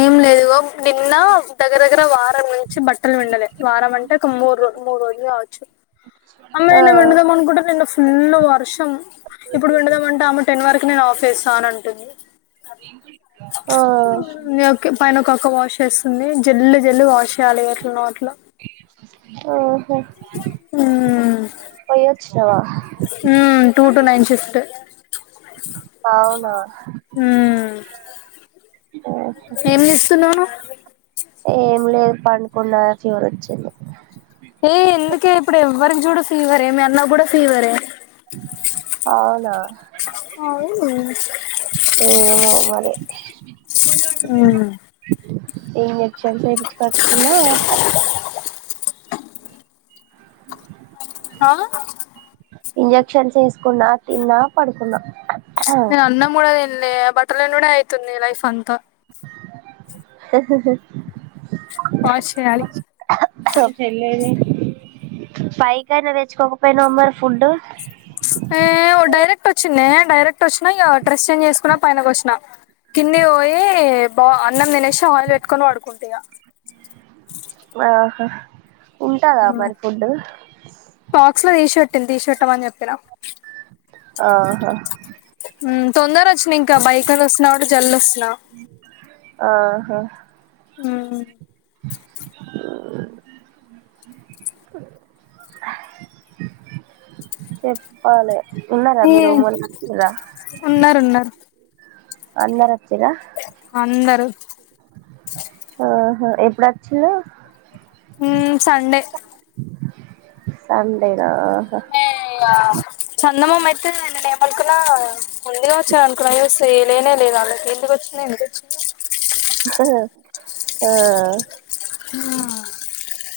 ఏం లేదు నిన్న దగ్గర దగ్గర వారం నుంచి బట్టలు పిండాలే వారం అంటే ఒక మూడు రోజ మూడు రోజులు కావచ్చు అన్ని ఆ అయినాక పొందుదాం ఆ [unintelligible] ఫుల్లు వర్షం ఇప్పుడు విండుదామంటే అము టెన్ వర్ ఇ నేను ఆఫేసా అని అంటుంది ఆ ఓకే పైన ఒక అక్క వాష్ చేస్తుంది జల్లి జల్లి వాష్ చేయాలి ఎట్ల నో అట్లా ఉ హు వచ్చినవా [inaudible] టూ టు నైన్ షిఫ్ట్ అవునా? ఆహా. ఏం చేస్తున్నావు నువ్వు ఏం లేదుపడుకునా ఫీవర్ వచ్చింది ఏ ఎందుకే ఇప్పుడు ఎవ్వరికి చూడు ఫీవరే మీ అన్న కూడా ఫీవరే అవునా? అవును ఏ అశ్విని కోడెక్కడి నుంచి తెచ్చావ్ ఏం లేదు చెక్ చేయపీచు కోచుకున్న బస్సు సౌండ్ హా ఇంజక్షన్స్ వేసుకున్నా తిన్నా పడుకున్నా నేను అన్నం కూడా తినలే బట్టలు [unintelligible] అయితుంది లైఫ్ అంత నవ్వు వాష్ చేయాలి మీ చెల్లి ఏది పై కన్నా తెచ్చుకోకపోయ్యేనావు మరి ఫుడ్ డైరెక్ట్ వచ్చినే డైరెక్టర్ వచ్చిన వచ్చిందే డ్రెస్ చేంజ్ చేసుకున్నా పైనకి వచ్చినా కింది పోయి బా అన్నం తినేసి ఆయిల్ పెట్టుకొని పడుకుంటా ఇక ఆహా ఉంటాదా మరి ఫుడ్? బాక్స్ లో తీసి పెట్టింది తీసి పెట్టమని చెప్పినా ఆహా మ్మ్ తొందర ఇంకా బైకు అని వస్తున్నా కాబట్టి జల్దీ వస్తున్న మ్మ్ చెప్పాలే ఉన్నారా మీరు మొన్న ఉన్నట్టుగా ఉన్నారు ఉన్నారు అందరం అందరు ఆహ ఎప్పుడు అచ్చిండు? హ్మ్మ్ సండే సన్ [unintelligible] గా ఆహా ఈమె చందమామ అయితే నేనేమనుకున్నా ముందుగా వచ్చా అనుకున్నా యూస్ చేయ్ లేనేలేదు ఆళ్లకి ఎందుకొచ్చిందో ఎందుకొచ్చిందొ. ఆ ఆ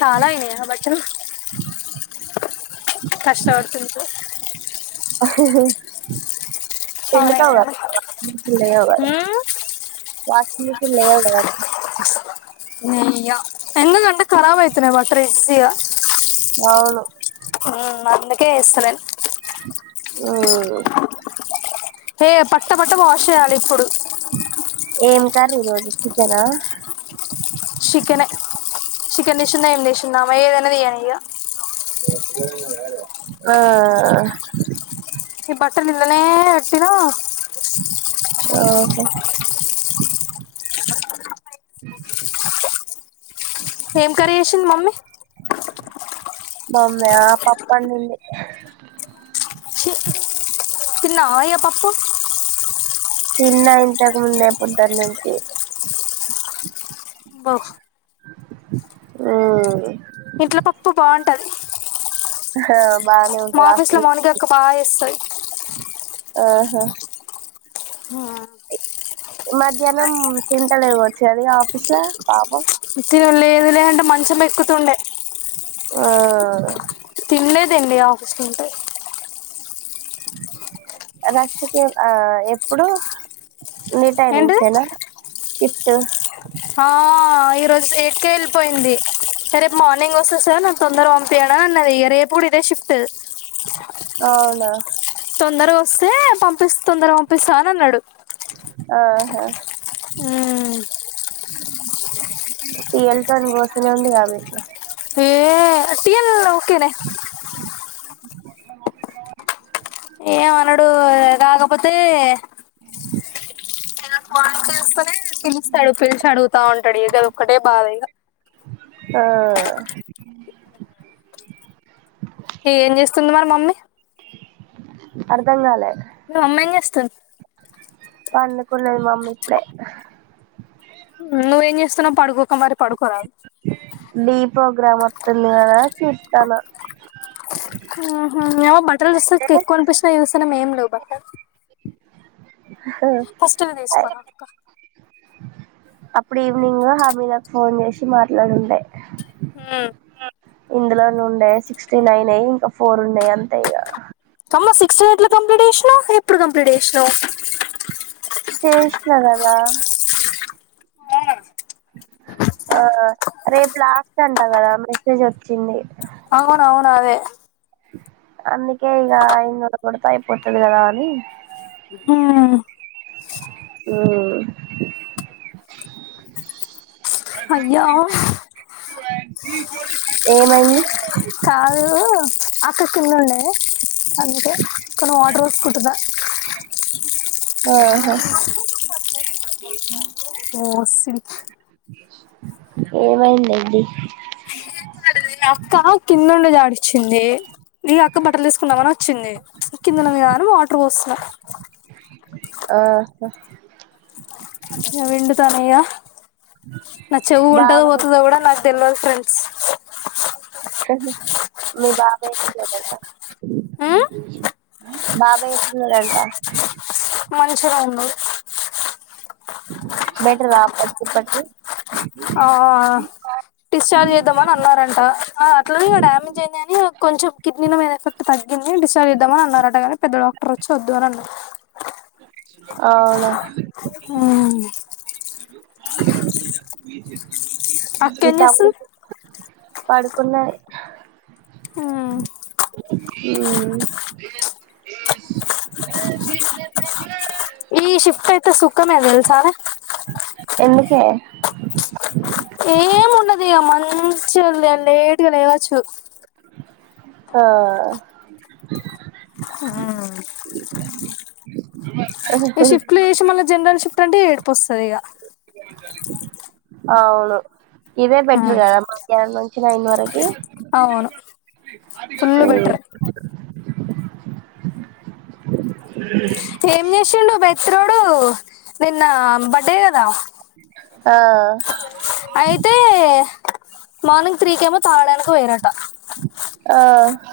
చాలా అయినయా బట్టలు? కష్టపడుతుంది అహ్హ్హ్ చాలా పిండుతావు అయినాయా గ [inaudible] లేవు గద. ఉమ్, వాషింగ్ మిషన్ లెయ్యాలి కదా. నె ఎయ్య ఎందుకంటే ఖరాబ్ అయితనై బట్టలు ఇజ్సీగా. అవును [unintelligible] కే ఏస్తలే. ఆ హే పట్టపట్ట వాష్ చేయాలి ఇప్పుడు. కర్రి ఈరోజు చికెనా? చికెనే, చికెన్ చేషిందో ఎం చేషిందో ఆమె ఏదన్న తీయనీ ఇగ. ఆ ఆహ్ ఈ బట్టలు నిన్ననే ఎట్టినా ఆహ ఏం కర్రీ ఏషింది మమ్మి? మామ్మే ఆ పప్పండింది. తిన్నవా, ఏ పప్పు? తిన్నా ఇంతకు ముందే పొద్దన్నుంచీ. బాహ్ ఆ ఇంట్లో పప్పు బోన్ టది హా మా ఆఫీస్ లో మౌనిక అక్క బా చేస్తది. ఆహ ఆ మధ్యాహ్నం తింటలే వచ్చి అది ఆఫీస్ లో పాపం. మిర్చీలు లేదులే అంటె మంచం ఎక్కుతుండె. ఆ తినలేదండి ఆఫస్ లో ఉంటే. రక్షకే ఆ ఎప్పుడు? నీ ఏంటిది టైమింగ్స్ ఏనా? చిట్ట్ ఆ ఈరోజు ఏయిట్ కే ఎలిపోయింది. రేపు మార్నింగ్ వస్తా సార్ నాకు తొందరగ పంపీయరా అన్నది. ఇగ రేపు గుడా ఇదే షిఫ్ట్. అవునా తొందరగ ఒస్తే పంపిస్ తొందరగ పంపిస్తానన్నడు. ఆహా మ్మ్ ఈళ్ళ్ తోన్ గోసమ ఉంద కాదు ఆ సి ఎం ను క్కరే న ఏమ అనడు కాకపోతే కా నాకు ఫన్ చేస్తనే పిలుస్తాడు పిలిచి అడుగుతా ఉంటాడు ఇదోక్కటే బాధ ఇగ ఆ ఏం చేస్తుంది మరి మమ్మీ అర్ధం కాలే మమ్మీ ఏం చేస్తుంది పన్నుకున్నది మమ్ ఇప్పుడే నువ్వేం చేస్తున్నావు పడుకోక మరి పడుకోరాదు డీ ప్రోగ్రామ్ వత్తుంది కదా చూస్తన ఆహా యా పస్ ఎక్కువ అనిపించిన యవసనం ఏం లేవు బట్ట ఫస్ట్ మీ తీసుకోర అక్క అప్పుడు ఈవినింగ్ హమీదాకు ఫోన్ చేసి మాట్లాడుండే మ్మ్ ఇందులో నుండే సిక్స్టీన్ అయినాయి ఇంకా ఫోర్ ఉండే అంతే ఇక అమ్మో సిక్స్ట్ ఎయిట్ లో కంప్లీట్ చేసినా ఎప్పుడు కంప్లీట్ చేసినా చేసిన కదా ఆ రేప్ లాస్ట్ టంట కదా మెసేజ్ వచ్చింది అవును అవునదే అందుకే ఇగ ఇన్న కొడత అయిపోతది కదా అని మ్మ్ మ్మ్ అయ్యా ఏమైంది కాదు అక్క కిందుండే అందుకే కాను వాటర్ వస్తుంటుంద ఆహా [unintelligible] మో సిరి ఏమైంది ఏంది నీ అక్క కింద ఉండి అడిచింది నీ అక్క బట్టలు తీసుకున్నామని వచ్చింది కిందుంది కదా అని వాటర్ పోస్తున్నా ఆహా గా విండుతానే నా చెవు ఉంటదొ, బాబాయ్ ఓతుదా కూడా నాకు తెల్వద్ ఫ్రెండ్స్. మీ బాబాయీ ఎట్లా ఉన్నాడంట. మ్మ్ బాబాయీ ఎట్లా ఉన్నాడంట. మంచిగానే ఉన్నాడు. బెటర్ ఆ అప్పటికి ఇప్పటికీ, ఆహా డిశ్చార్జ్ చేద్దామని అన్నారంట అట్లో ఇక డామేజ్ అయింది. అని కొంచెం కిడ్నీల మీద ఎఫెక్ట్ తగ్గింది. డిస్టచార్జ్ చేద్దామని అన్నారటగానీ. పెద్దోడా. ప్రచ్ఛదు అన్నది అవునా ఉమ్ వి జిస్ [unintelligible] మీ తమ్ముడు పడుకున్నది. ఆ ఉమ్ ఈ షిఫ్ట్ అయితే సుఖమ తెల్సారా ఎందుకే ఏం ఉండదు ఇక మంచిగా లేటుగా లేవచ్చు. ఆ [unintelligible] [unintelligible] ఈ షిఫ్ట్ లో చేసి మళ్ళ జనరల్ షిఫ్ట్ అంట ఏడిపోస్త సరే ఇగ అవును. ఇదే బెటర్ కదా మధ్యాహ్నం నుంచి. నైన్ వరకి, అవును ఫుల్ ఉమ్ బెటర్ ఉమ్ ఏం చేసిండు బిత్రోడు నిన్న బర్డే కదా. ఆ అయితే మార్నింగ్ త్రీకేమో తాగడానికి. పోయిర ఆ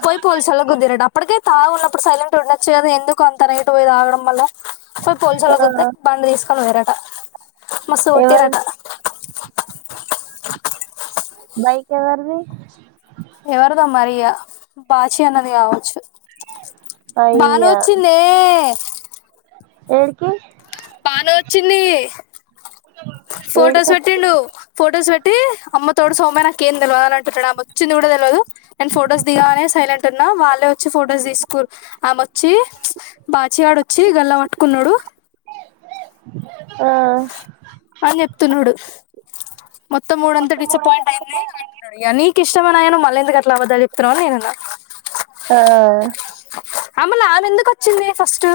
పోయి పోలీసోలకి గుద్దిరాట అప్పడికే, తాగి ఉన్నప్పుడు సైలెంట్ ఉండొచ్చు కాదా ఎందుకు అంత నైట్ పోయి తాగడం మళ్ళ. పోయి పోలిసోలకి ఆ గుద్దితే బండి తీస్కొని పోయిరట. మస్తు కొట్టిరాట. ఎవరిది బైక్ ఎవరిది. ఎవరిదో మరి ఇగా బాచి అన్నది కావచ్చు బాను అయ్యా వచ్చిందే. ఎడ్కి బాను ఒచ్చింది. ఫొటోస్ ఏడికి పెట్టిండు ఫొటోస్ పెట్టి అమ్మ తోడు సౌమ్య నాకేం తెల్వాలంటే ప్రడమ్యూట్ వచ్చింది కూడా తెలవద నేను ఫొటోస్ దిగానే సైలెంట్ ఉన్నా వాళ్ళే వచ్చి ఫొటోస్ తీసుకురు ఆమె వచ్చి బాచివాడ వచ్చి గల్లా పట్టుకున్నాడు. ఆ అన్ని చెప్తున్నాడు. మొత్తం మూడ్ అంత డిసప్పాయింట్ అయింది అంటున్నాడు, ఇగా నీకు ఇష్టం అయన మళ్ళ ఎందు అట్లా అబద్దాలు చెప్, త్ర వెళన ఆ అమ్మలామె ఎందుకు వచ్చింది ఫస్ట్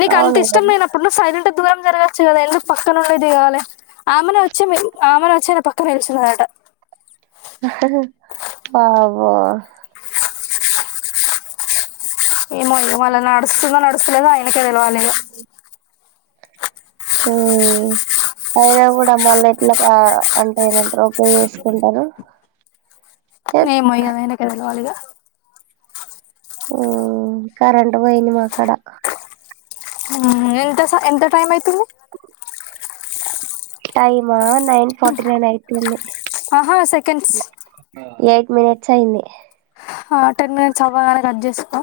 నీకు అంత అవును ఇష్టం కదా లేనప్పుడు నువ్వు సైలెంట్ దూరం జరగచ్చు కదా ఎందుకు పక్కనే ఉండి దిగలే, ఆమెనే వచ్చి ఆమె వచ్చి పక్కన నిల్చునదంట, అవో ఏమో వాళ్ళ నడుస్తుందో నడుస్తలేదో ఆయనకే తెలవాలే ఇగా, ఉ అయినా కూడా మళ్ళ ఎట్లా అంటే ఏమంటారు ఎట్లా చేసుకుంటారు. చెప్ ఏమో ఇగా అది ఆయనకే తెలవాలి ఇగా, కరెంట్ పోయింది, మాక్కడ ఎంత ఎంత టైమ్ అయితుంది, టైమా నైన్ ఫార్టీ నైన్ అయితుంది, ఆహా సెకండ్స్ ఏయిట్ మినిట్స్ అయింది. ఆ టెన్ మినిట్స్ అవ్వగానే కట్ చేస్కో,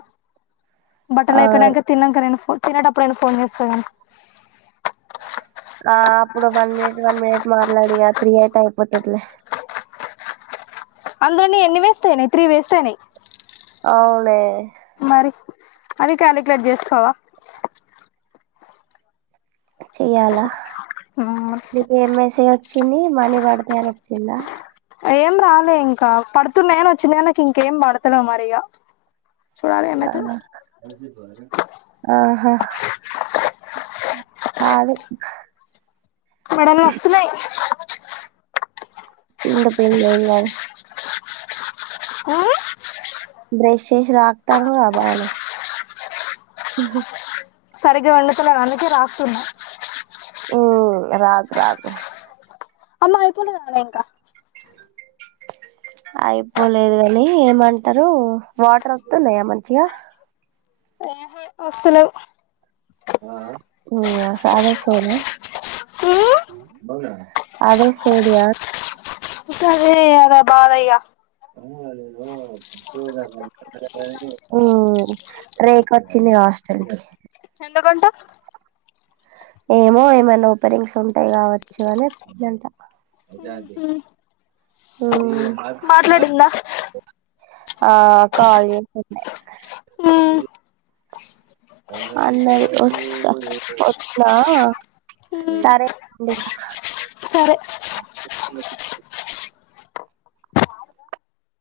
బట్టలు ఆ అయిపోయినాకా తిన్నాంక నేను ఫో తినేటప్పుడు అయినా ఫోన్ చేస్తా కానీ ఆ అప్పుడు వన్ మినిట్ వన్ మినిట్ మట్లాడు ఇగా త్రీ అయితే అయిపోతాయిలే, అందులోను ఎన్ని వేస్ట్ అయినాయి త్రీ వేస్ట్ అయినాయి. అవునే మరి అది కాలిక్యులేట్ చేసుకోవా చెయాలా మ్మ్. నీకు వినిపిస్ వచ్చిది మని పడతాయాన్ని వచ్చిందా, ఏం రాలేదు ఇంకా పడుతున్నాయని వచ్చింది. నాకు ఇంకేం పడతలే మరిగా సరే లే ఆహా కాదు మెడలు నొస్తున్నాయి. పిండి పిండు ఎం కాదు ఆ బ్రెష్ ఎశి రాక్తందిగా బానే ఉహ సరిగా పిండుతున్న అందుకే రాక్తున్న, ఉ రాక్ రాక్ మైయిఅయిపోయినా ఇంకా అయిపోలేద్ గనీ ఏమంటరూ వాటర్ ఒత్తున్నయా మంచిగా ఒస్సలేవ్ సాదే సోలే మ్ అదె సూర్యా గదే అద బాద ఇగా ఊ రేక్ ఒచ్చింది గా హాస్టల్ కి ఎందుకంట ఏమో ఏమైనా ఓపెనింగ్స్ ఉంటాయి కావచ్చు అని ఒచ్చిందంట అదే అదే ఆ మా మా మాట్లాడిందా ఆ కాల్ అన్నది ఒస్స ఒస్సా సరే సరే